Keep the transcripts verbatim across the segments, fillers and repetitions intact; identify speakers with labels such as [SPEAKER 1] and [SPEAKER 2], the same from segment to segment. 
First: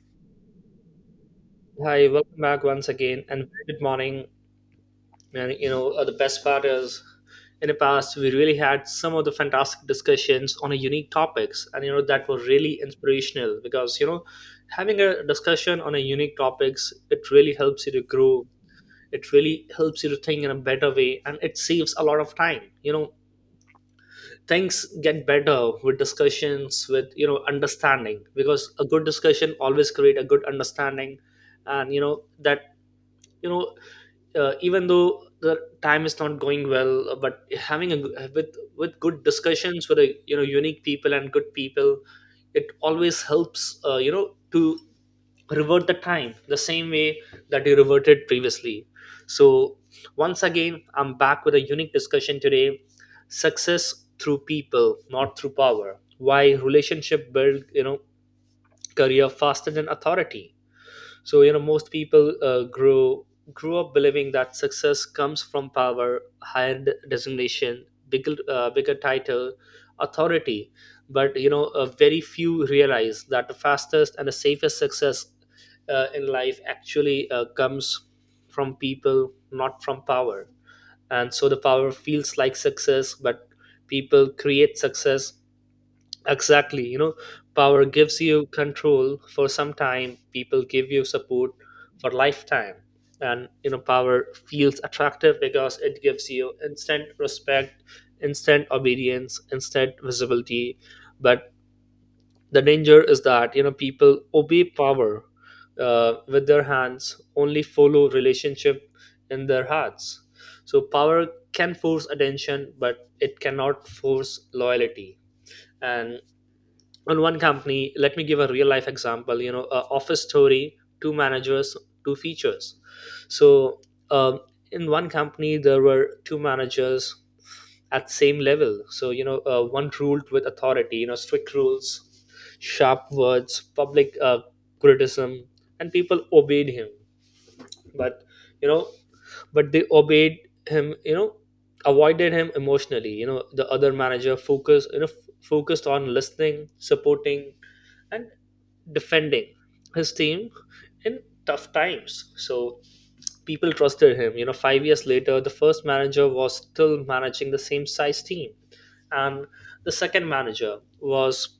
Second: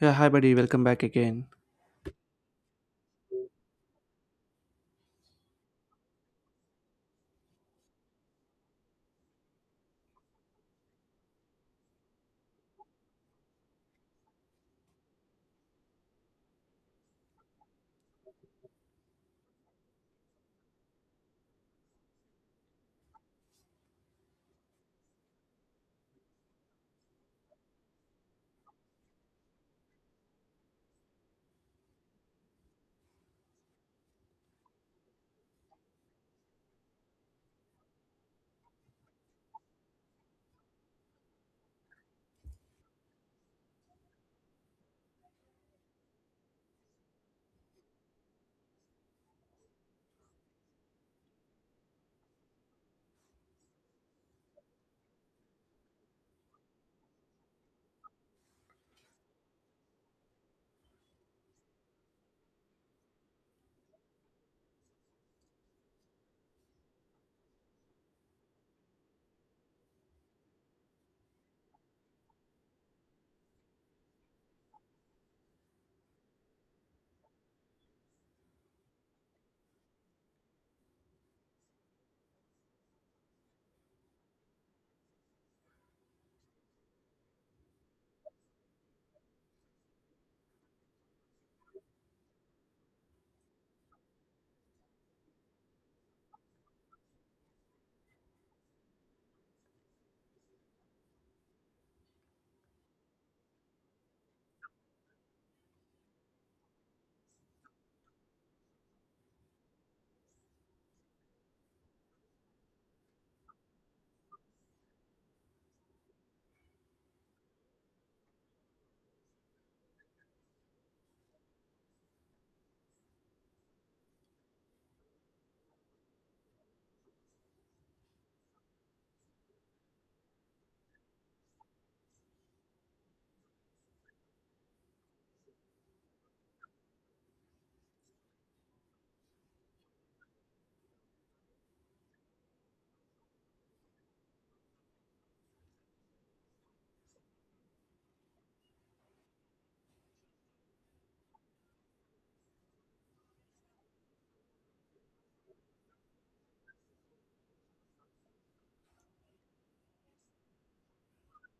[SPEAKER 1] Yeah, hi buddy, welcome back again.
[SPEAKER 2] Hi, welcome back once again, and very good morning. And you know, uh, the best part is, in the past, we really had some of the fantastic discussions on a unique topics, and you know that were really inspirational because you know, having a discussion on a unique topics, it really helps you to grow. It really helps you to think in a better way, and it saves a lot of time. You know, things get better with discussions, with you know, understanding, because a good discussion always create a good understanding, and you know that you know uh, even though the time is not going well, uh, but having a g- with with good discussions with a you know unique people and good people, it always helps, uh, you know to revert the time the same way that you reverted previously. So once again I'm back with a unique discussion today. Success through people, not through power. Why relationship build, you know career faster than authority. So you know most people, uh, grow grew up believing that success comes from power, higher d- designation, bigger, uh, bigger title, authority. But you know uh, very few realize that the fastest and the safest success, uh, in life, actually, uh, comes from people, not from power. And so the power feels like success, but people create success. Exactly. You know, power gives you control for some time. People give you support for lifetime. And, you know, power feels attractive because it gives you instant respect, instant obedience, instant visibility. But the danger is that, you know, people obey power, uh, with their hands, only follow relationship in their hearts. So power can force attention, but it cannot force loyalty. And on one company, let me give a real life example. You know uh, office story: two managers, two features. So um, in one company there were two managers at same level. So you know uh, one ruled with authority, you know strict rules, sharp words, public, uh, criticism, and people obeyed him. But you know but they obeyed him. You know avoided him emotionally. You know the other manager focused, you know f- focused on listening, supporting, and defending his team in tough times. So people trusted him. you know five years later, the first manager was still managing the same size team, and the second manager was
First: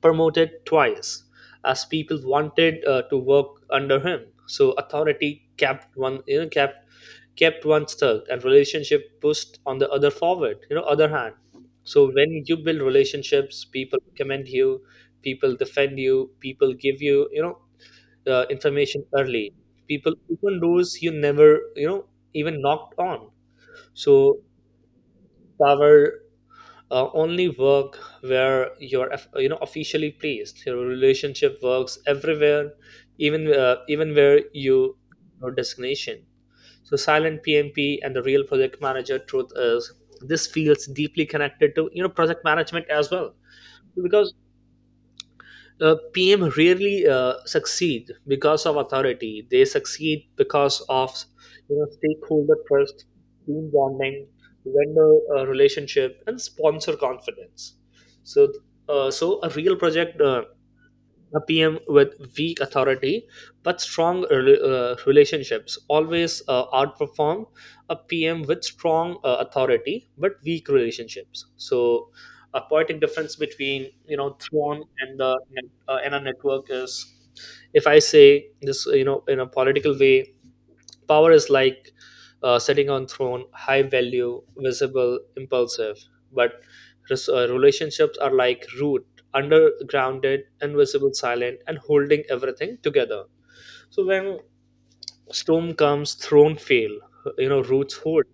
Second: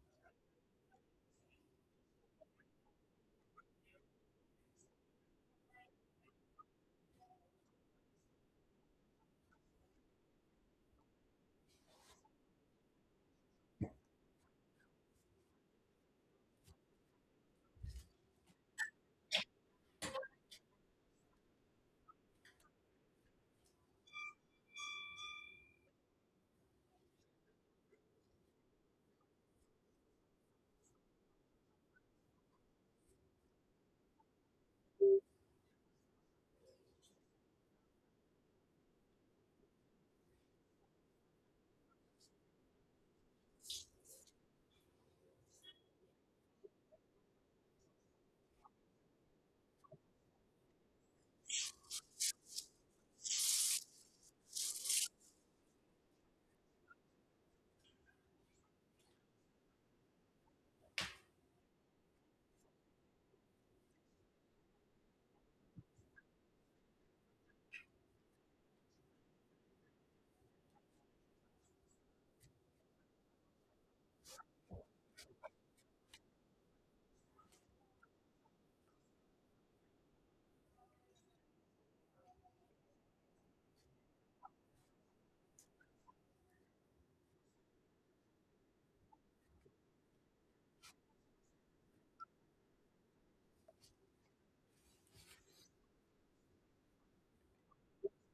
[SPEAKER 2] promoted twice, as people wanted, uh, to work under him. So authority kept one, you know, kept kept one stuck, and relationship pushed on the other forward. You know, other hand. So when you build relationships, people commend you, people defend you, people give you, you know, uh, information early. People open doors you never, you know, even knocked on. So power, uh, only work where you're eff- you know officially placed. Your relationship works everywhere, even, uh, even where you your designation. So silent P M P and the real project manager. Truth is, this feels deeply connected to you know project management as well, because, uh, P M rarely, uh, succeed because of authority. They succeed because of, you know stakeholder trust, team bonding, vendor, uh, relationship, and sponsor confidence. So, uh, so a real project, uh, a P M with weak authority but strong rela- uh, relationships, always, uh, outperform a P M with strong, uh, authority but weak relationships. So, a poetic difference between, you know Thrawn and the net- uh, and a network is, if I say this, you know in a political way, power is like, uh, sitting on throne, high value, visible, impulsive. But res- uh, relationships are like root, undergrounded, invisible, silent, and holding everything together. So when storm comes, throne fail. You know, roots hold.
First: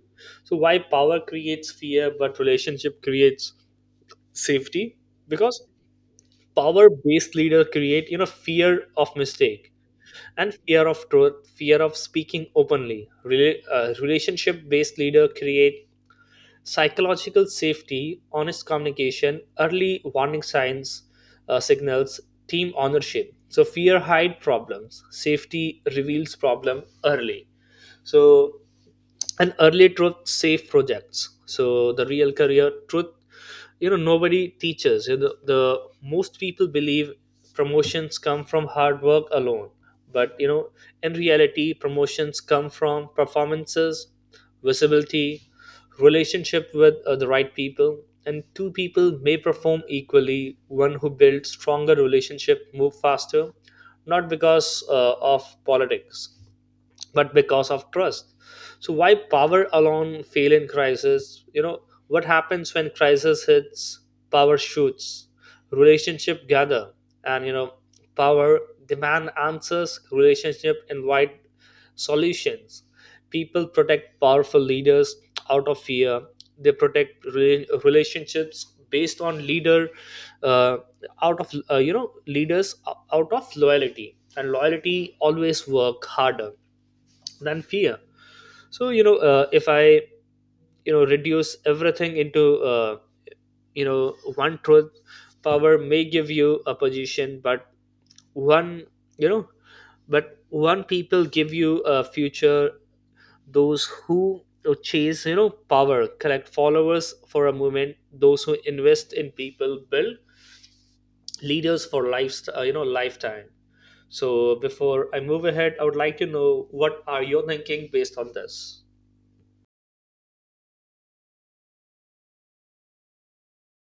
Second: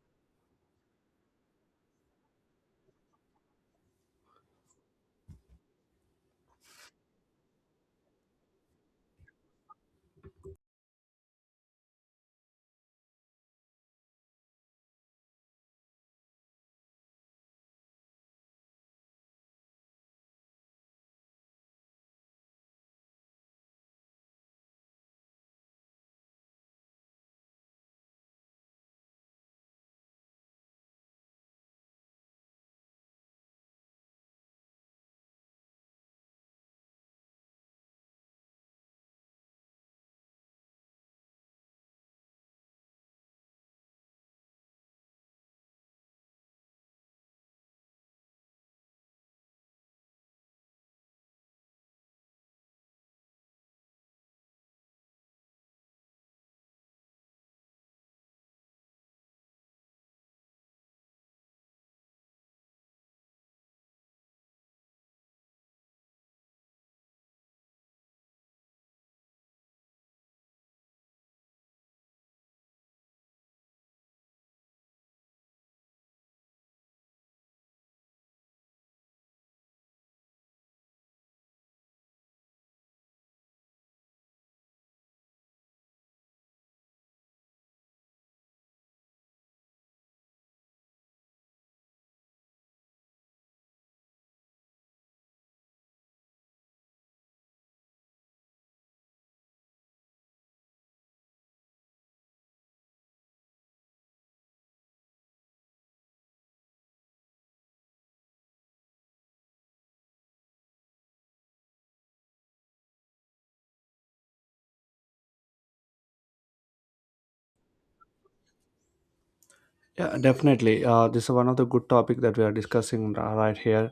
[SPEAKER 2] So why power creates fear, but relationship creates safety? Because power-based leader create, you know fear of mistake and fear of truth, fear of speaking openly. Rel- uh, Relationship based leader create psychological safety, honest communication, early warning signs, uh, signals, team ownership. So fear hide problems, safety reveals problem early. So and early truth safe projects. So the real career truth, you know nobody teaches. You know, the, the most people believe promotions come from hard work alone, but you know in reality promotions come from performances, visibility, relationship with, uh, the right people. And two people may perform equally. One who builds stronger relationship move faster, not because, uh, of politics, but because of trust. So why power alone fail in crisis? You know what happens when crisis hits? Power shoots, relationship gather. And you know power demand answers, relationship invite solutions. People protect powerful leaders out of fear. They protect rela- relationships based on leader, uh, out of uh, you know leaders, out of loyalty. And loyalty always work harder than fear. So you know uh, if I, you know reduce everything into, uh, you know one truth: power may give you a position, but one you know but one people give you a future. Those who chase, you know power collect followers for a moment. Those who invest in people build leaders for life, uh, you know lifetime. So before I move ahead, I would like to know what are you thinking based on this.
[SPEAKER 1] Yeah, definitely. Uh, this is one of the good topic that we are discussing r- right here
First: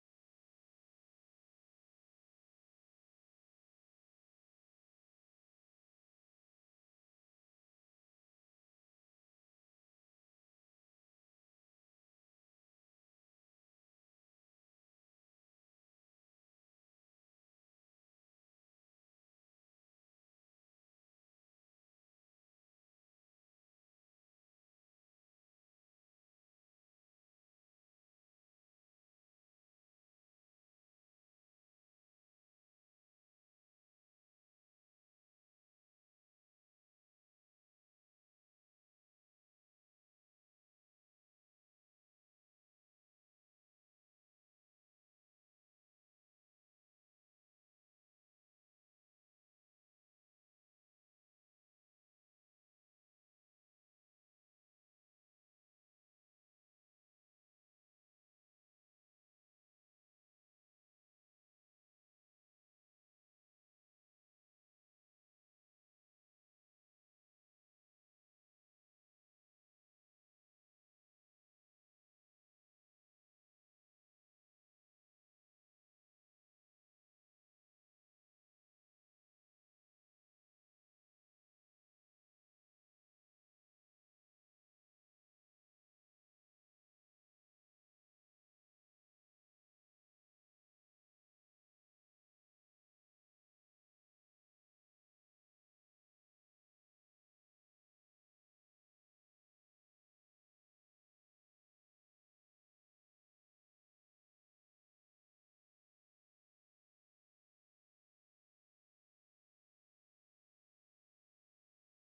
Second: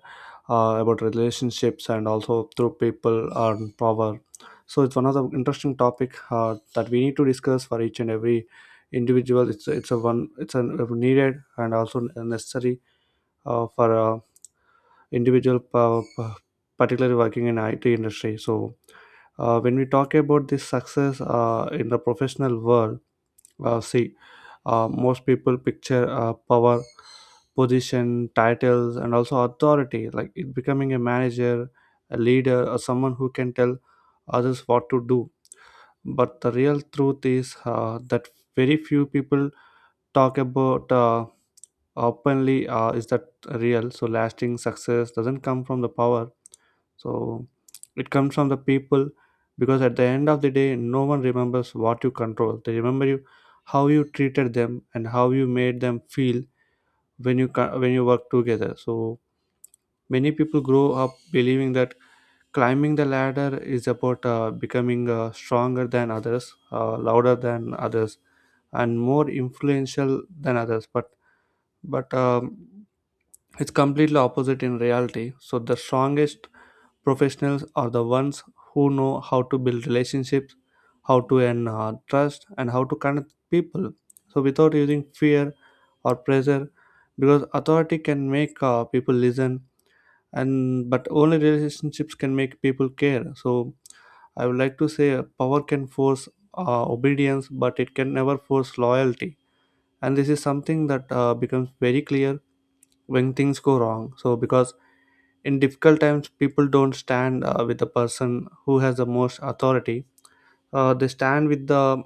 [SPEAKER 1] uh, about relationships and also through people and power. So it's one of the interesting topic uh, that we need to discuss for each and every individual. It's it's a one it's a needed and also necessary uh, for uh, individual, uh, p- particularly working in I T industry. So uh, when we talk about this success uh, in the professional world, uh, see. Uh, most people picture uh, power, position, titles, and also authority, like it becoming a manager, a leader, or someone who can tell others what to do. But the real truth is uh, that very few people talk about uh, openly uh, is that real. So lasting success doesn't come from the power, so it comes from the people, because at the end of the day, no one remembers what you control. They remember you how you treated them and how you made them feel when you co- when you work together. So many people grow up believing that climbing the ladder is about uh, becoming uh, stronger than others, uh, louder than others, and more influential than others. But but um, it's completely opposite in reality. So the strongest professionals are the ones who know how to build relationships, how to earn uh, trust, and how to connect people, so without using fear or pressure, because authority can make uh, people listen and but only relationships can make people care. So I would like to say uh, power can force uh, obedience but it can never force loyalty, and this is something that uh, becomes very clear when things go wrong, so because in difficult times people don't stand uh, with the person who has the most authority, uh, they stand with the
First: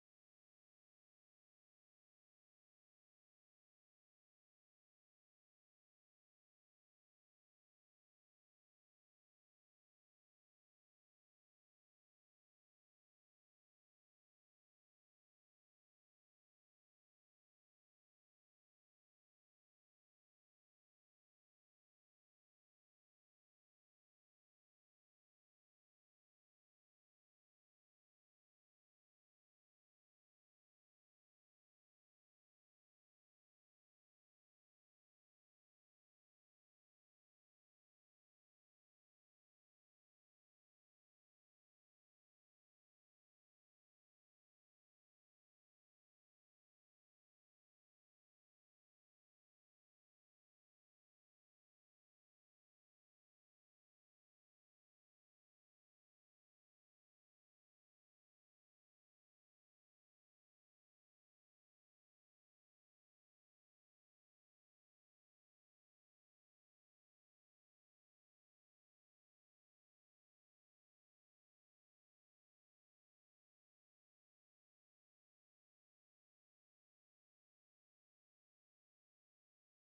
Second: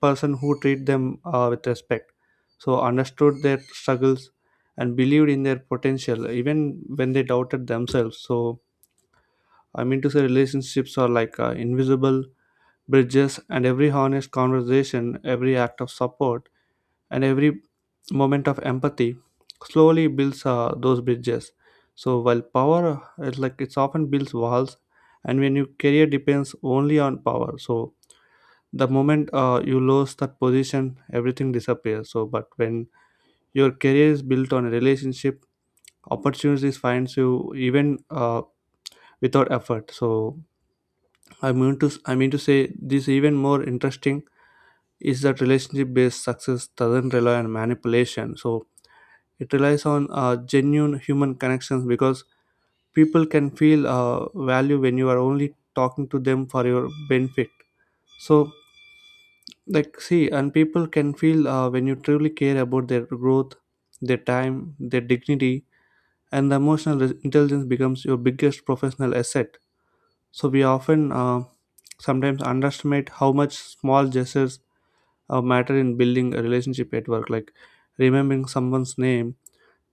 [SPEAKER 1] person who treat them uh, with respect, so understood their struggles and believed in their potential even when they doubted themselves. So I mean to say relationships are like uh, invisible bridges, and every honest conversation, every act of support, and every moment of empathy slowly builds uh, those bridges. So while power is like it's often builds walls, and when your career depends only on power, so the moment uh, you lose that position everything disappears, so but when your career is built on a relationship, opportunities finds you even uh, without effort. So i mean to i mean to say this even more interesting is that relationship based success doesn't rely on manipulation, so it relies on uh, genuine human connections, because people can feel uh, value when you are only talking to them for your benefit. So like see, and people can feel uh, when you truly care about their growth, their time, their dignity, and the emotional re- intelligence becomes your biggest professional asset. So we often uh, sometimes underestimate how much small gestures uh, matter in building a relationship at work, like remembering someone's name,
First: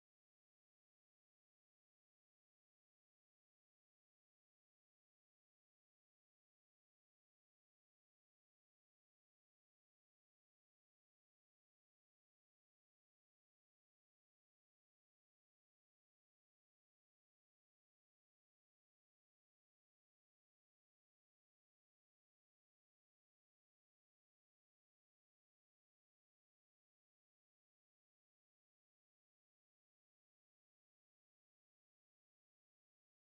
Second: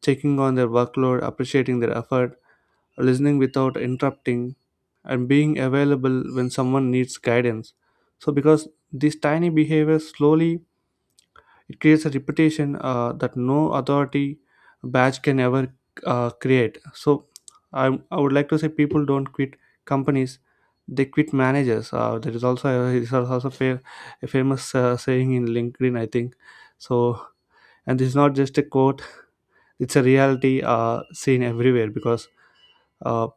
[SPEAKER 1] checking on their workload, appreciating their effort, listening without interrupting, and being available when someone needs guidance. So, because these tiny behaviors slowly, it creates a reputation uh, that no authority badge can ever uh, create. So, I, I would like to say people don't quit companies; they quit managers. Uh, there is also a, is also a, fa- a famous uh, saying in LinkedIn, I think. So, and this is not just a quote; it's a reality uh, seen everywhere, because uh,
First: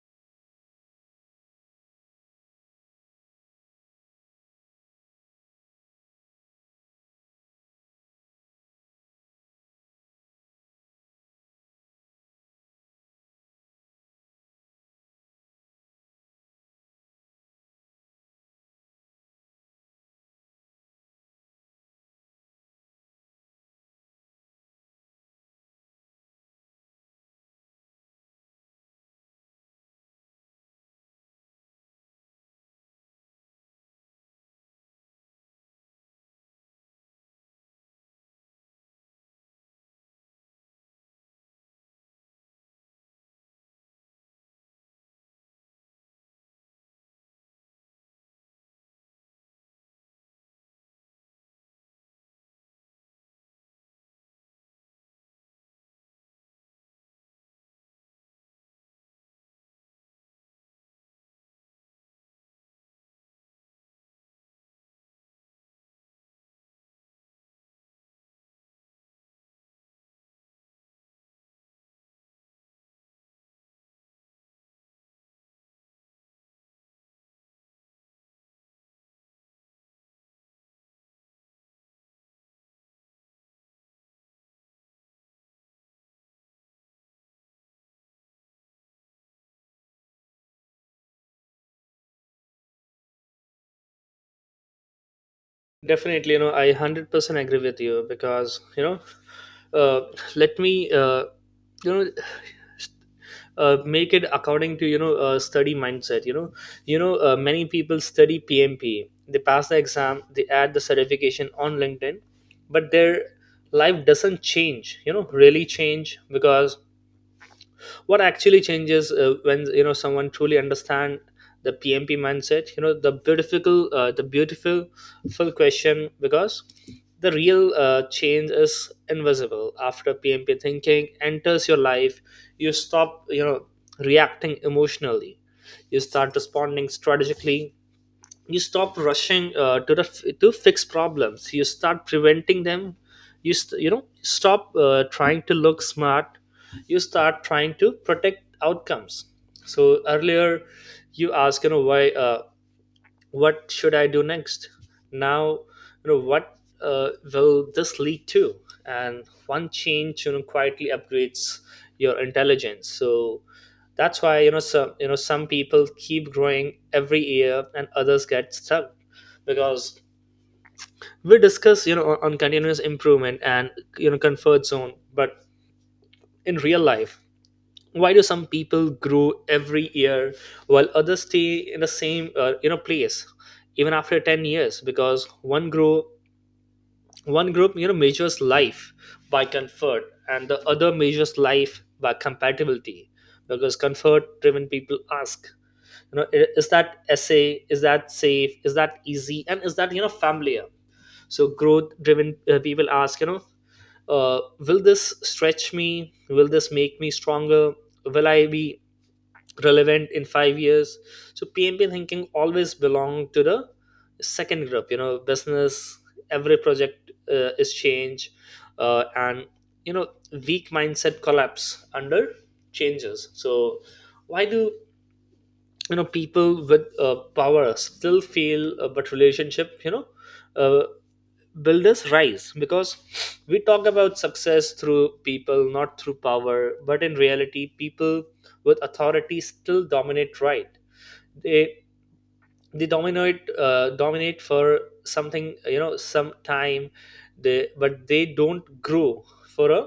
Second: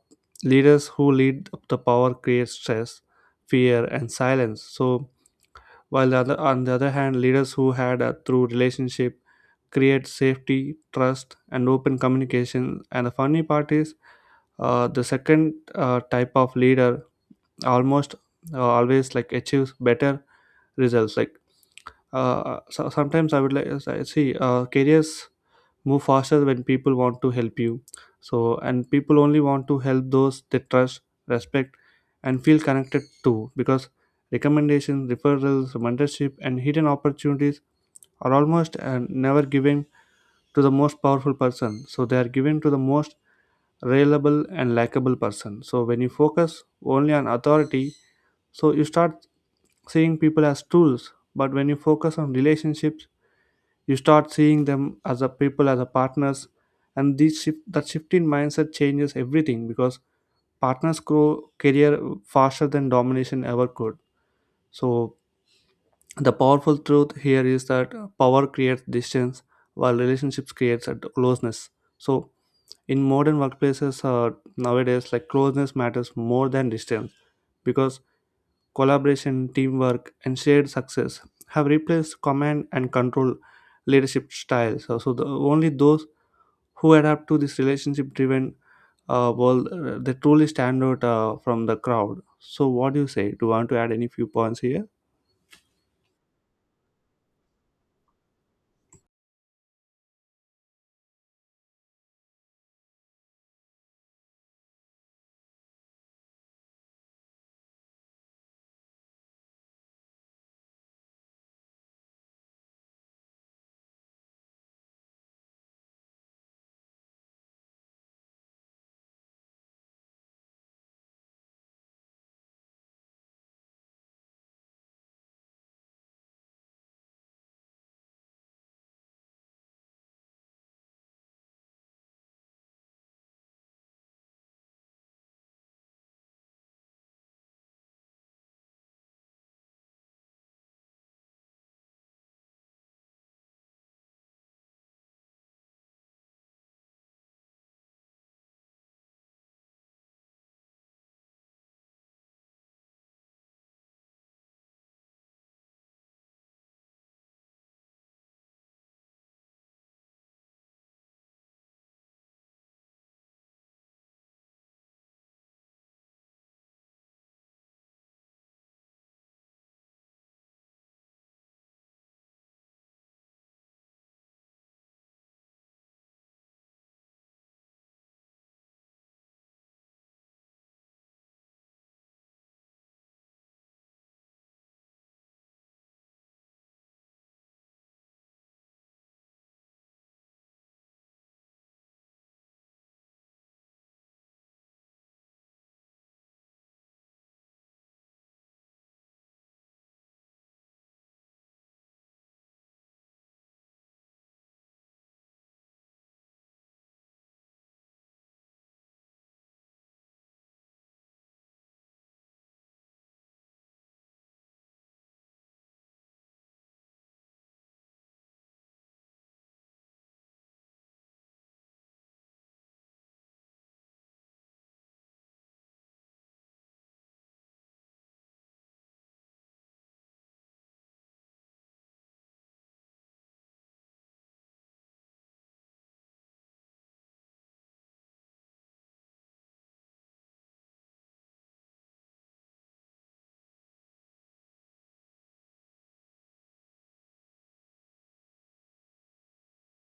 [SPEAKER 1] leaders who lead the power create stress, fear, and silence. So, while the other, on the other hand, leaders who had a through relationship create safety, trust, and open communication. And the funny part is, uh, the second uh, type of leader almost uh, always like achieves better results. Like uh, so sometimes I would like I see uh, careers move faster when people want to help you, so and people only want to help those they trust, respect, and feel connected to, because recommendations, referrals, mentorship, and hidden opportunities are almost uh, never given to the most powerful person, so they are given to the most reliable and likable person. So when you focus only on authority, so you start seeing people as tools, but when you focus on relationships, you start seeing them as a people, as a partners, and this shift that shift in mindset changes everything, because partners grow career faster than domination ever could. So the powerful truth here is that power creates distance while relationships creates a closeness. So in modern workplaces, uh, nowadays like closeness matters more than distance, because collaboration, teamwork, and shared success have replaced command and control leadership styles. So, so the, only those who adapt to this relationship driven uh, world uh, they truly stand out uh, from the crowd. So what do you say, do you want to add any few points here?
[SPEAKER 2] Definitely, you know, I one hundred percent agree with you because, you know, uh, let me, uh, you know, uh, make it according to, you know, uh, study mindset. You know, you know, uh, many people study P M P. They pass the exam, they add the certification on LinkedIn, but their life doesn't change, you know, really change. Because what actually changes, uh, when you know someone truly understand the P M P mindset, you know the beautiful, uh, the beautiful full question. Because the real, uh, change is invisible. After P M P thinking enters your life, you stop, you know reacting emotionally. You start responding strategically. You stop rushing, uh, to the to fix problems. You start preventing them. You st- you know stop, uh, trying to look smart. You start trying to protect outcomes. So earlier you asked, you know why uh, what should I do next? Now, you know, what, uh, will this lead to? And one change, you know, quietly upgrades your intelligence. So that's why you know some you know some people keep growing every year, and others get stuck. Because we discuss, you know on on continuous improvement and, you know comfort zone, but in real life, why do some people grow every year while others stay in the same, uh, you know place even after ten years? Because one grow one group, you know measures life by comfort and the other measures life by compatibility. Because comfort driven people ask, you know "I- is that essay, is that safe, is that easy, and is that, you know familiar?" So growth driven, uh, people ask, you know uh, will this stretch me, will this make me stronger, will I be relevant in five years? So P M P thinking always belong to the second group. You know, business. Every project, uh, is change, uh, and you know weak mindset collapse under changes. So why do, you know people with, uh, power still feel, uh, but relationship, you know uh, builders rise? Because we talk about success through people, not through power, but in reality people with authority still dominate, right? They they dominate, uh, dominate for something, you know some time. They but they don't grow for a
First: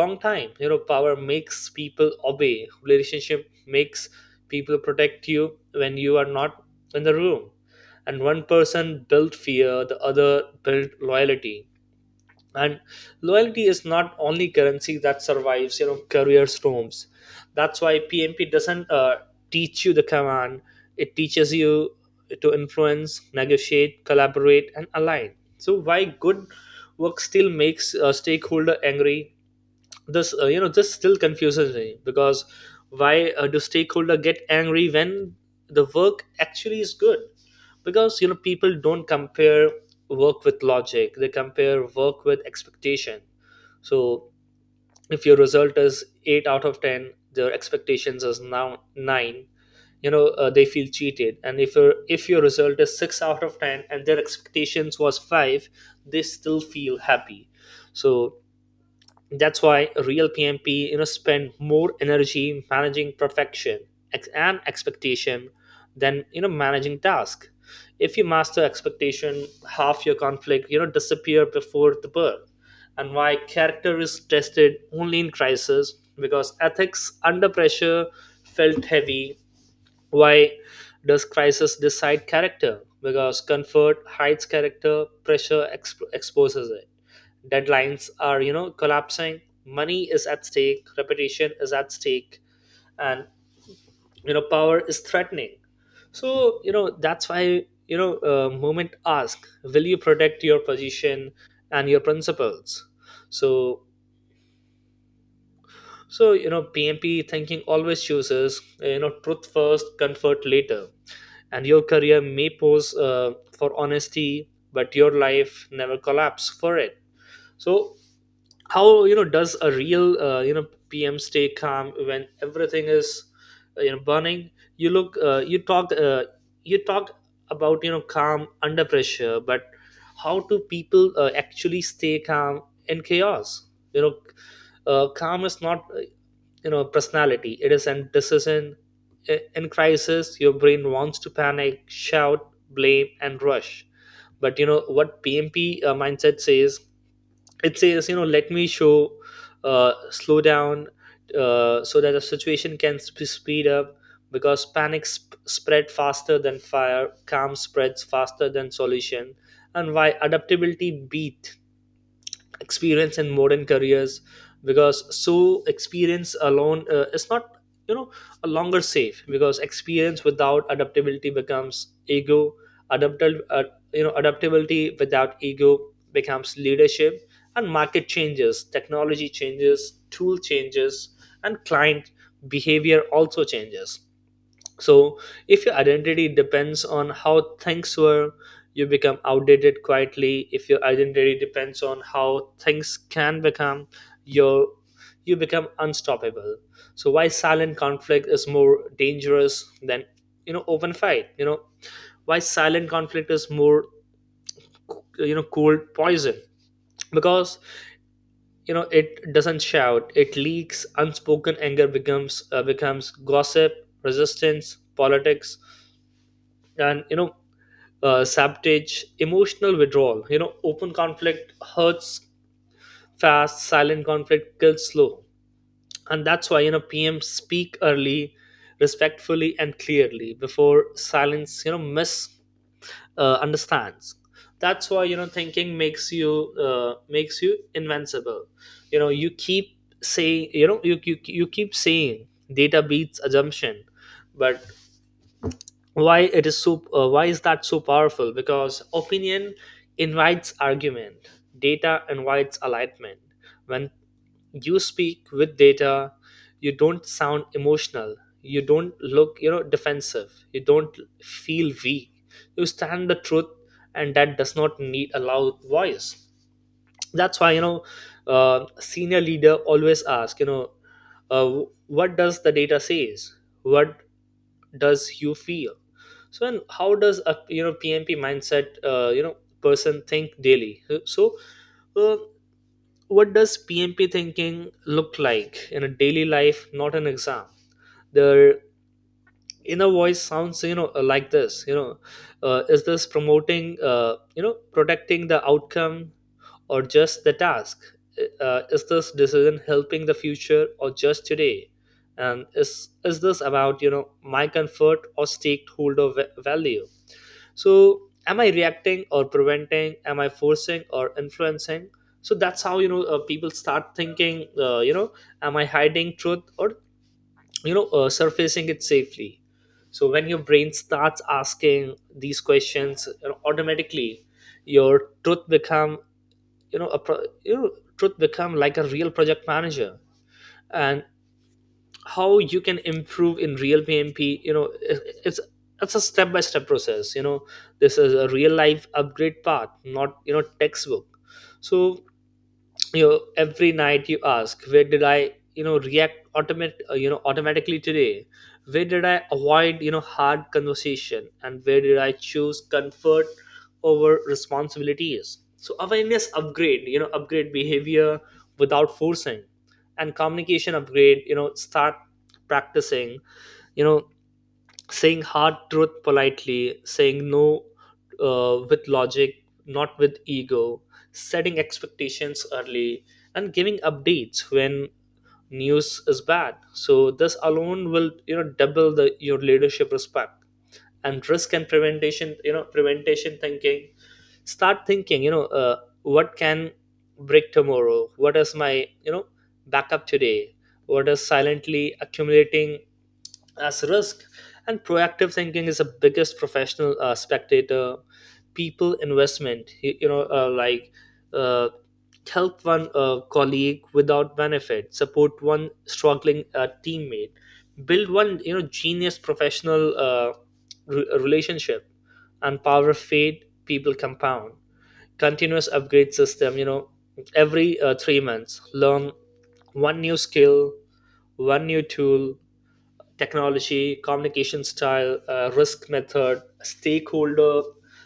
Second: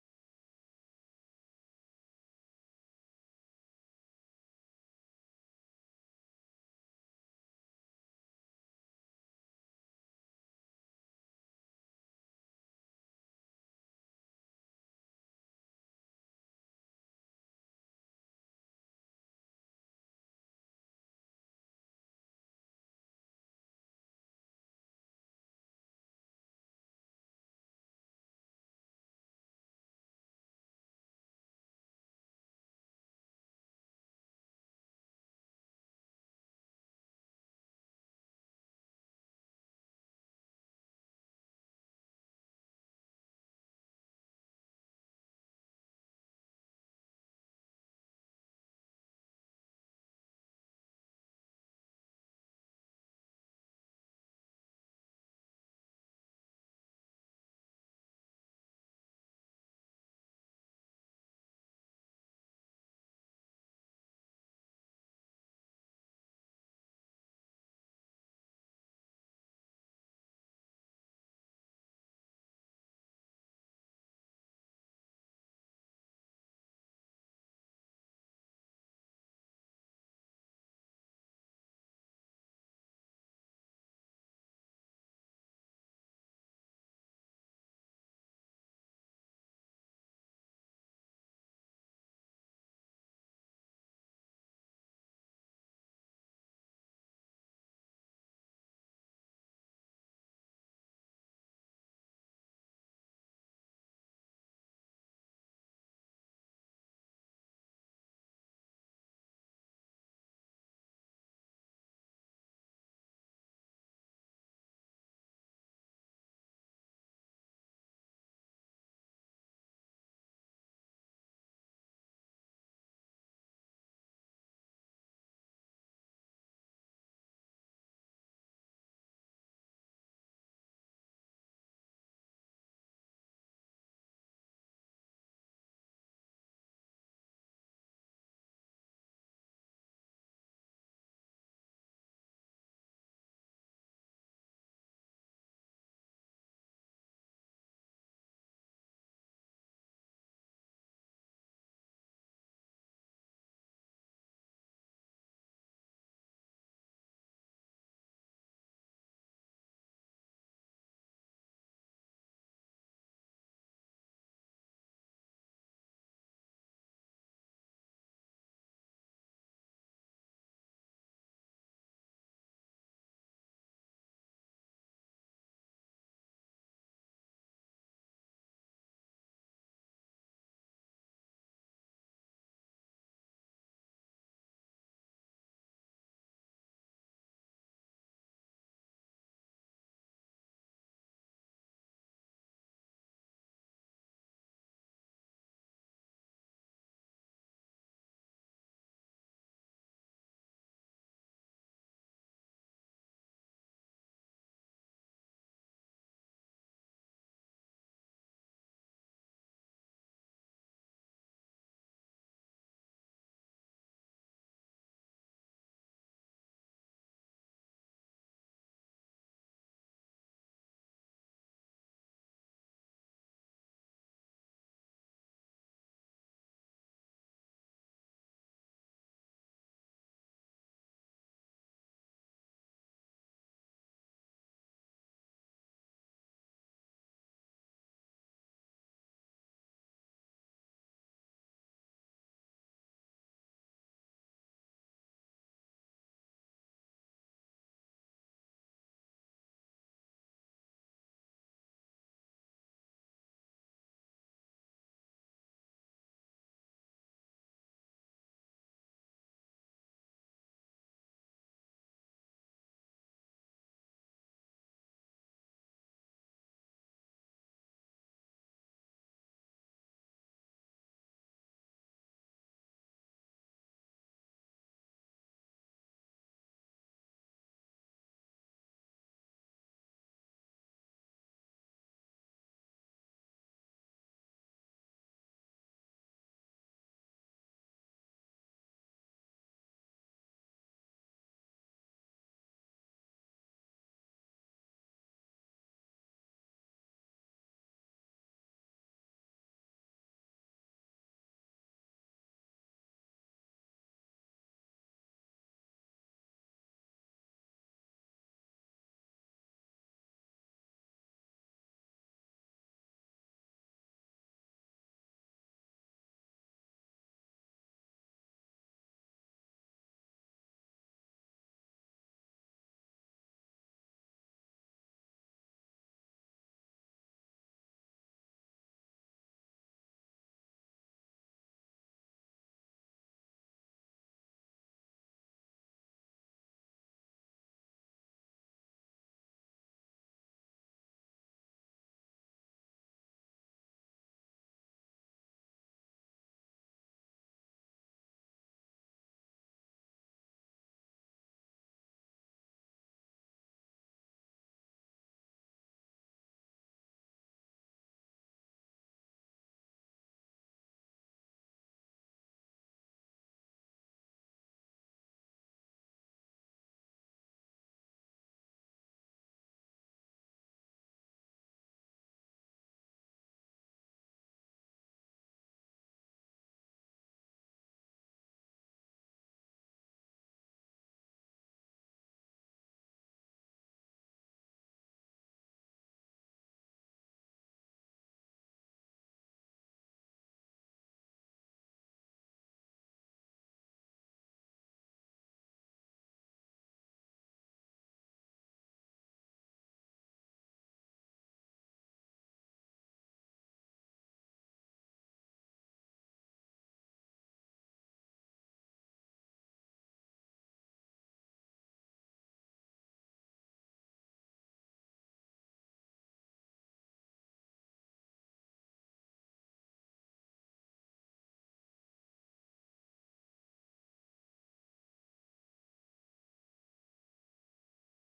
[SPEAKER 2] long time. You know power makes people obey, relationship makes people protect you when you are not in the room. And one person built fear, the other built loyalty. And loyalty is not only currency that survives, you know career storms. That's why P M P doesn't, uh, teach you the command. It teaches you to influence, negotiate, collaborate, and align. So why good work still makes a stakeholder angry? This, uh, you know this still confuses me. Because why, uh, do stakeholder get angry when the work actually is good? Because you know people don't compare work with logic, they compare work with expectation. So if your result is eight out of ten, their expectations is now nine, you know uh, they feel cheated. And if your if your result is six out of ten and their expectations was five, they still feel happy. So that's why real P M P, you know spend more energy managing perfection ex- and expectation than, you know managing task. If you master expectation, half your conflict, you know disappear before the birth. And why character is tested only in crisis? Because ethics under pressure felt heavy. Why does crisis decide character? Because comfort hides character, pressure exp- exposes it. Deadlines are, you know, collapsing. Money is at stake. Reputation is at stake, and, you know, power is threatening. So you know that's why, you know uh, movement ask, will you protect your position and your principles? So So, you know, P M P thinking always chooses, uh, you know, truth first, comfort later. And your career may pose uh, for honesty, but your life never collapse for it. So, how, you know, does a real, uh, you know, P M stay calm when everything is, uh, you know, burning? You look, uh, you talk, uh, you talk about, you know, calm under pressure, but how do people uh, actually stay calm in chaos? You know, uh, Calm is not you know personality. It is an decision. I- in crisis, your brain wants to panic, shout, blame, and rush. But you know what PMP uh, mindset says. It says you know let me show uh, slow down, uh, so that the situation can sp- speed up. Because panic sp- spread faster than fire, calm spreads faster than solution. And why adaptability beat experience in modern careers? Because so experience alone uh, is not you know a longer safe, because experience without adaptability becomes ego. Adaptable uh, you know Adaptability without ego becomes leadership. And market changes, technology changes, tool changes, and client behavior also changes. So, if your identity depends on how things were, you become outdated quietly. If your identity depends on how things can become, you you become unstoppable. So, why silent conflict is more dangerous than you know open fight? You know why silent conflict is more you know cold poison. Because you know it doesn't shout, it leaks. Unspoken anger becomes uh, becomes gossip, resistance, politics, and, you know uh, sabotage, emotional withdrawal. You know open conflict hurts fast, silent conflict kills slow. And that's why you know PM speak early, respectfully and clearly, before silence you know misunderstands uh, understands. That's why you know thinking makes you uh, makes you invincible. You know you keep saying, you know you, you, you keep saying data beats assumption. But why it is so uh, why is that so powerful? Because opinion invites argument, data invites alignment. When you speak with data, you don't sound emotional, you don't look you know defensive, you don't feel weak, you stand the truth. And that does not need a loud voice. That's why, you know uh, senior leader always ask, you know uh, what does the data says? What does you feel? So, and how does a you know PMP mindset uh, you know person think daily? so uh, what does PMP thinking look like in a daily life, not an exam? Their inner voice sounds you know like this. You know uh, is this promoting uh, you know protecting the outcome or just the task? Uh, is this decision helping the future or just today? And is is this about you know my comfort or stakeholder va- value? So am I reacting or preventing? Am I forcing or influencing? So that's how, you know uh, people start thinking. Uh, you know, am I hiding truth or you know uh, surfacing it safely? So when your brain starts asking these questions, you know, automatically your truth become, you know a pro- you know, truth become like a real project manager. And how you can improve in real PMP, you know it- it's it's a step by step process. You know this is a real life upgrade path, not you know textbook. So, you know, every night you ask, where did I you know react, automate uh, you know automatically today? Where did I avoid you know hard conversation? And where did I choose comfort over responsibilities? So awareness upgrade, you know upgrade behavior without forcing. And communication upgrade, you know start practicing, you know saying hard truth politely, saying no uh, with logic, not with ego, setting expectations early, and giving updates when news is bad. So this alone will you know double the your leadership respect. And risk and prevention, you know prevention thinking. Start thinking, you know uh, what can break tomorrow. What is my you know backup today? What is silently accumulating as risk? And proactive thinking is the biggest professional uh, spectator, people investment. You, you know uh, like, uh, help one uh, colleague without benefit, support one struggling uh, teammate, build one you know genius professional uh, re- relationship. And power fade, people compound. Continuous upgrade system, you know every uh, three months learn one new skill, one new tool, technology, communication style, uh, risk method, stakeholder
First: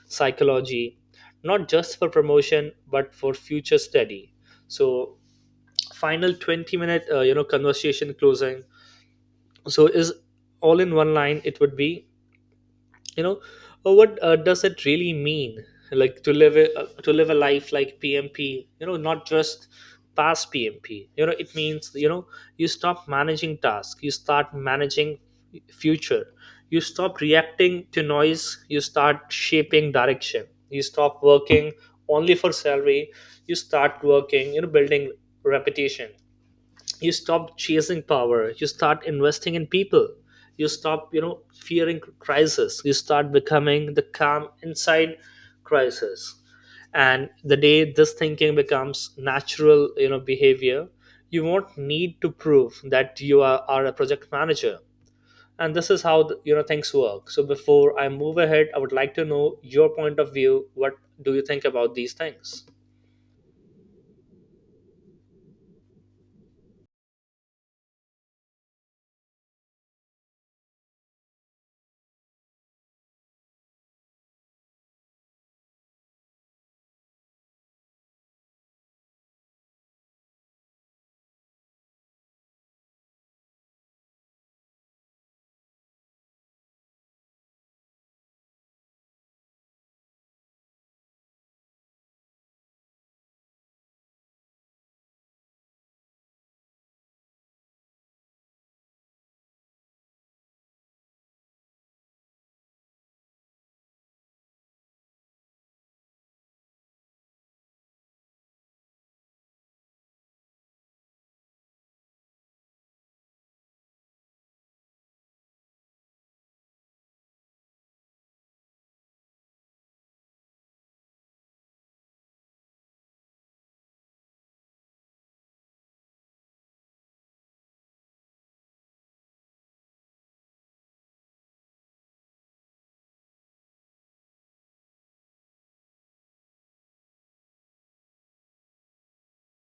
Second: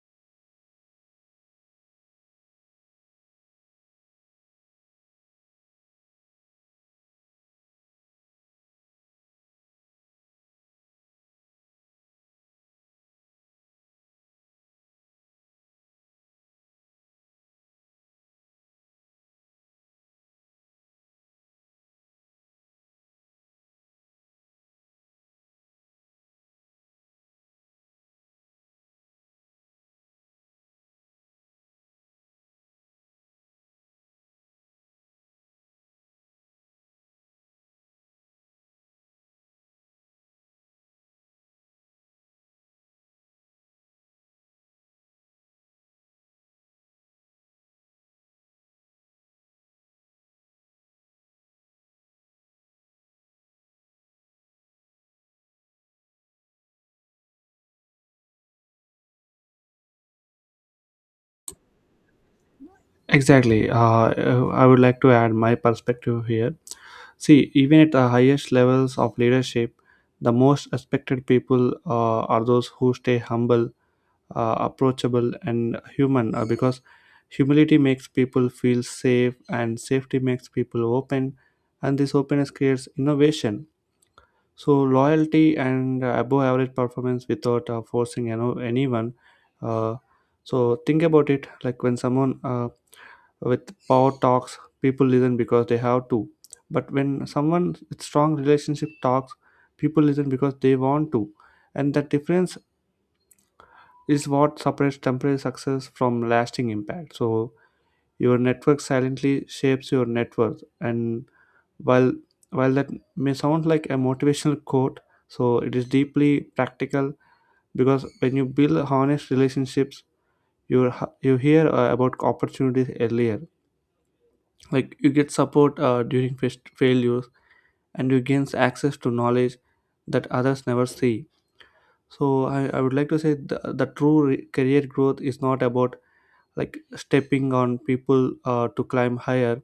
[SPEAKER 2] psychology, not just for promotion but for future study. So, final twenty minute uh, you know conversation closing. So is all in one line. It would be, you know uh, what uh, does it really mean, like, to live a, uh, to live a life like PMP, you know not just past PMP. You know it means, you know you stop managing tasks, you start managing future. You stop reacting to noise, you start shaping direction. You stop working only for salary, you start working, you know building reputation. You stop chasing power, you start investing in people. You stop you know fearing crisis, you start becoming the calm inside crisis. And the day this thinking becomes natural, you know behavior, you won't need to prove that you are, are a project manager. And this is how the, you know things work. So before I move ahead, I would like to know your point of view. What do you think about these things?
[SPEAKER 1] Exactly. Uh, uh, i would like to add my perspective here. See, even at the highest levels of leadership, the most respected people uh, are those who stay humble, uh, approachable, and human, uh, because humility makes people feel safe, and safety makes people open, and this openness creates innovation. So loyalty and uh, above average performance without uh, forcing you know anyone. Uh, so think about it, like when someone uh, with power talks, people listen because they have to. But when someone with strong relationship talks, people listen because they want to. And that difference is what separates temporary success from lasting impact. So your network silently shapes your net worth, and while while that may sound like a motivational quote, so it is deeply practical, because when you build honest relationships, you you hear uh, about opportunities earlier. Like you get support uh, during fas- failures, and you gain access to knowledge that others never see. So I, I would like to say the, the true re- career growth is not about like stepping on people uh, to climb higher.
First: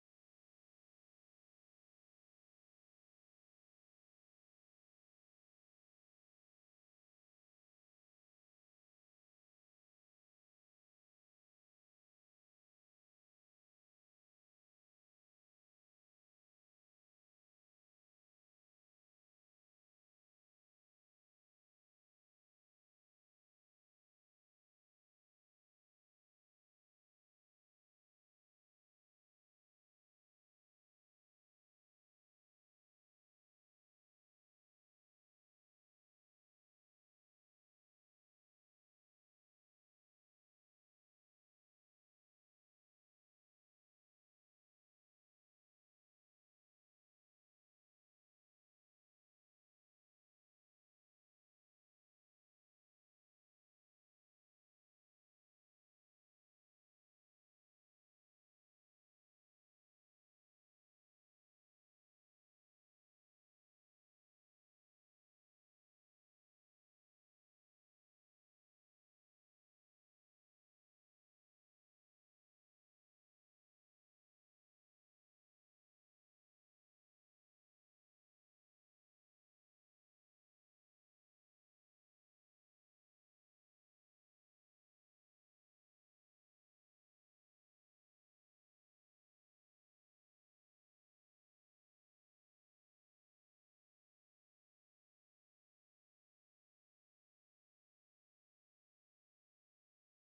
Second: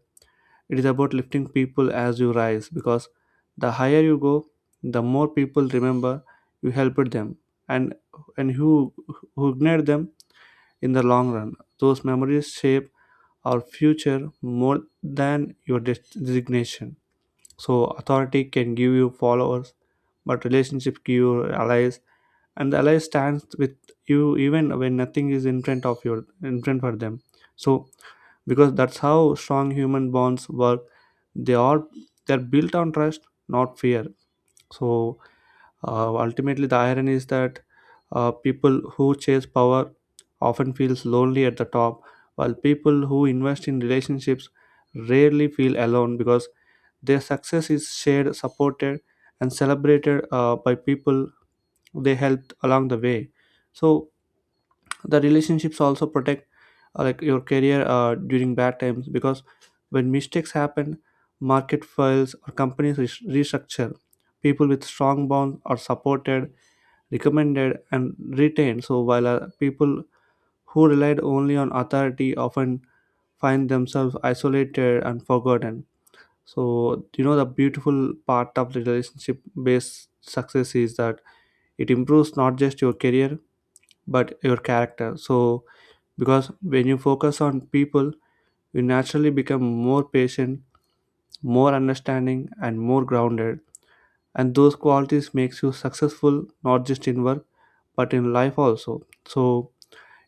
[SPEAKER 1] It is about lifting people as you rise, because the higher you go, the more people remember you helped them, and and who who ignored them in the long run. Those memories shape our future more than your des- designation. So authority can give you followers, but relationships give you allies, and the ally stands with you even when nothing is in front of your in front for them, so because that's how strong human bonds work. They are, they're built on trust, not fear. So, uh, ultimately the irony is that uh, people who chase power often feels lonely at the top, while people who invest in relationships rarely feel alone, because their success is shared, supported, and celebrated uh, by people they helped along the way. So the relationships also protect uh, like your career uh, during bad times, because when mistakes happen, market fails, or companies res- restructure, people with strong bonds are supported, recommended, and retained, so while uh, people who relied only on authority often find themselves isolated and forgotten. So you know the beautiful part of the relationship based success is that it improves not just your career but your character. So, because when you focus on people, you naturally become more patient, more understanding, and more grounded. And those qualities makes you successful not just in work, but in life also. So,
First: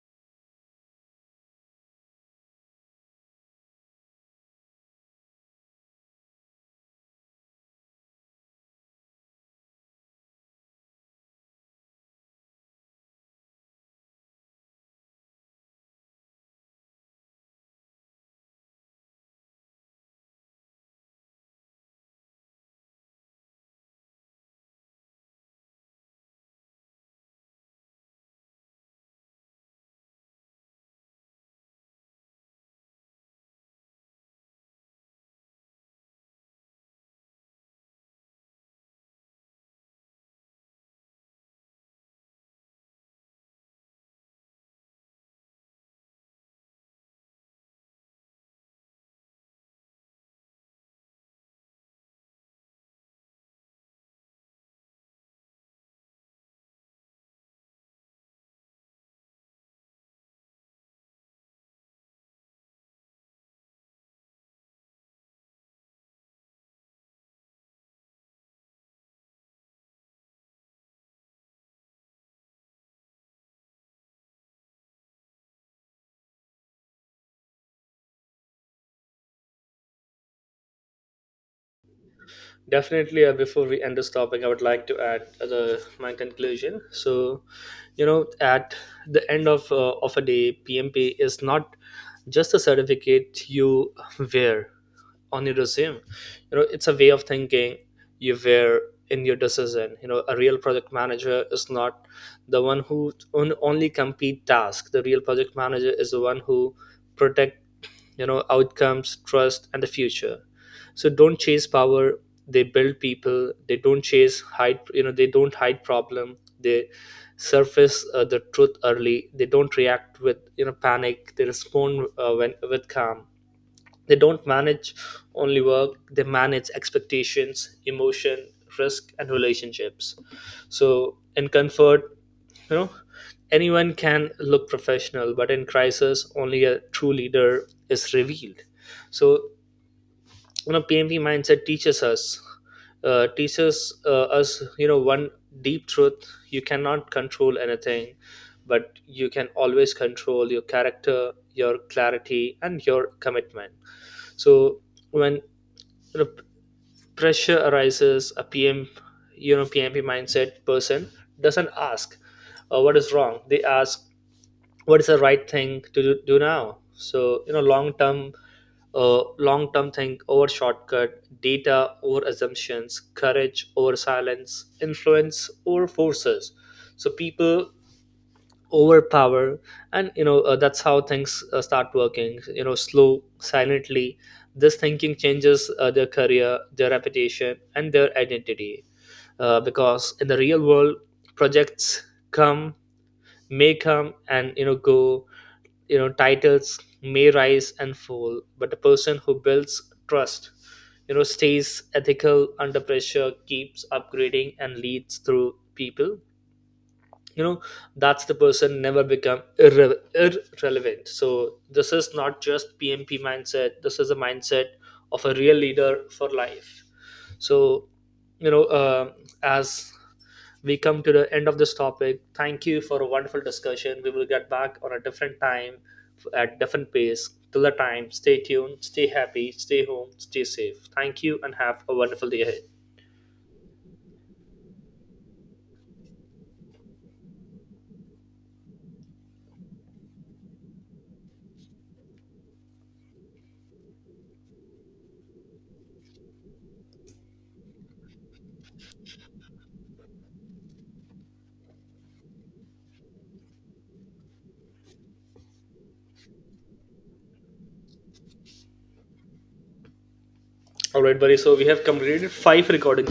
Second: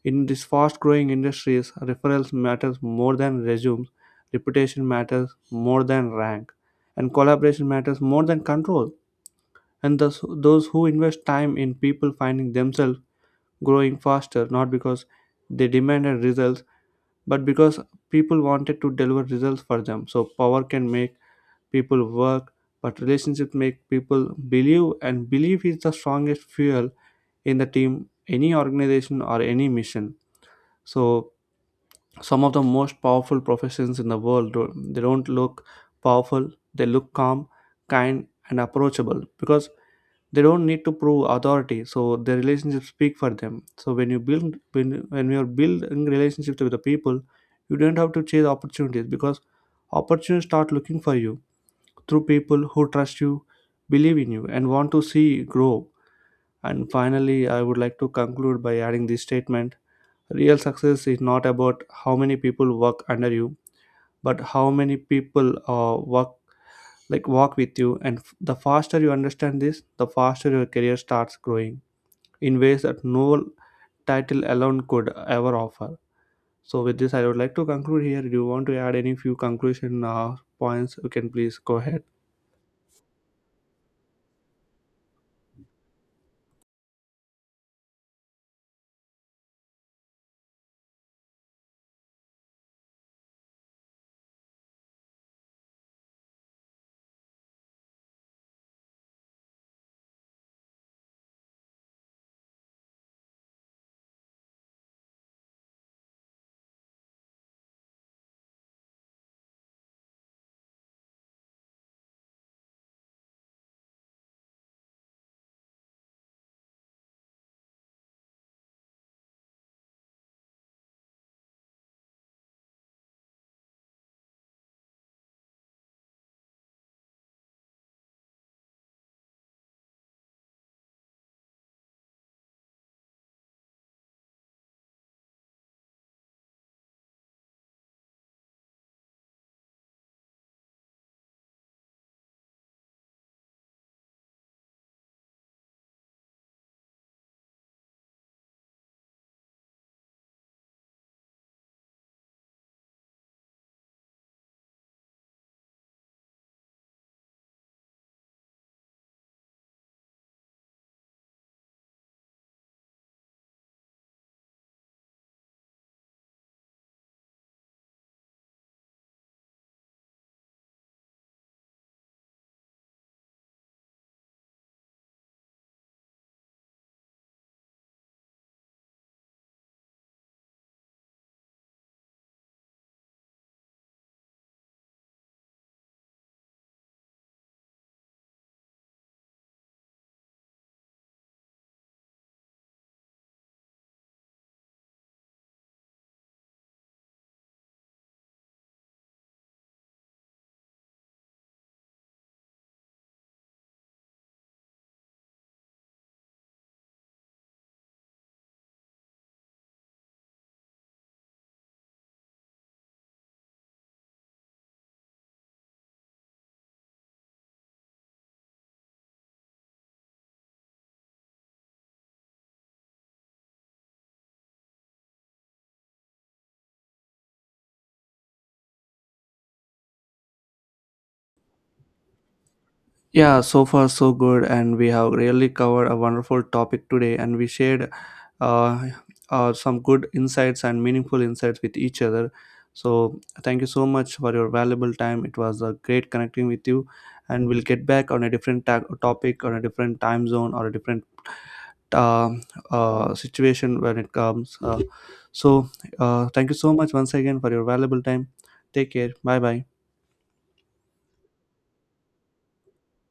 [SPEAKER 1] in these fast-growing industries, referrals matters more than resumes, reputation matters more than rank, and collaboration matters more than control. And thus, those who invest time in people finding themselves growing faster, not because they demanded results, but because people wanted to deliver results for them. So power can make people work, but relationships make people believe, and belief is the strongest fuel in the team, any organization or any mission. So some of the most powerful professions in the world don't, they don't look powerful, they look calm, kind, and approachable, because they don't need to prove authority, so their relationships speak for them. So when you build when, when you're building relationships with the people, you don't have to chase opportunities, because opportunities start looking for you through people who trust you, believe in you, and want to see you grow. And finally, I would like to conclude by adding this statement. Real success is not about how many people work under you, but how many people uh, work like walk with you, and f- the faster you understand this, the faster your career starts growing in ways that no title alone could ever offer. So with this, I would like to conclude here. Do you want to add any few conclusion uh, points? You can please go ahead.
[SPEAKER 2] Definitely, uh, before we end this topic, I would like to add uh, the, my conclusion. So, you know, at the end of uh, of a day, P M P is not just a certificate you wear on your resume. You know, it's a way of thinking you wear in your decision. You know, a real project manager is not the one who on, only complete tasks. The real project manager is the one who protect, you know outcomes, trust, and the future. So don't chase power, they build people. They don't chase hide you know they don't hide problem, they surface uh, the truth early. They don't react with you know panic, they respond uh, when, with calm. They don't manage only work, they manage expectations, emotion, risk, and relationships. So in comfort, you know anyone can look professional, but in crisis only a true leader is revealed. So, you know P M P mindset teaches us uh, teaches uh, us you know one deep truth: you cannot control anything, but you can always control your character, your clarity, and your commitment. So when the p- pressure arises, a pm you know PMP mindset person doesn't ask, uh, what is wrong. They ask, what is the right thing to do, do now? So, you know long term uh, long term think over shortcut, data over assumptions, courage over silence, influence over forces. So people overpower. And, you know uh, that's how things uh, start working, you know slow, silently. This thinking changes uh, their career, their reputation, and their identity, uh, because in the real world, projects come may come and, you know, go. You know titles may rise and fall, but a person who builds trust, you know stays ethical under pressure, keeps upgrading, and leads through people. you know that's the person, never become irre- irrelevant. So this is not just PMP mindset, this is a mindset of a real leader for life. So, you know uh, as we come to the end of this topic. Thank you for a wonderful discussion. We will get back on a different time, f- at different pace. Till the time, stay tuned, stay happy, stay home, stay safe. Thank you and have a wonderful day ahead.
[SPEAKER 1] Yeah, so far so good, and we have really covered a wonderful topic today, and we shared, uh, uh, some good insights and meaningful insights with each other. So thank you so much for your valuable time. It was a great connecting with you, and we'll get back on a different ta- topic, on a different time zone, or a different uh, uh, situation when it comes. Uh, so, uh, thank you so much once again for your valuable time. Take care. Bye bye.
[SPEAKER 2] All right, buddy. So we have completed five recordings.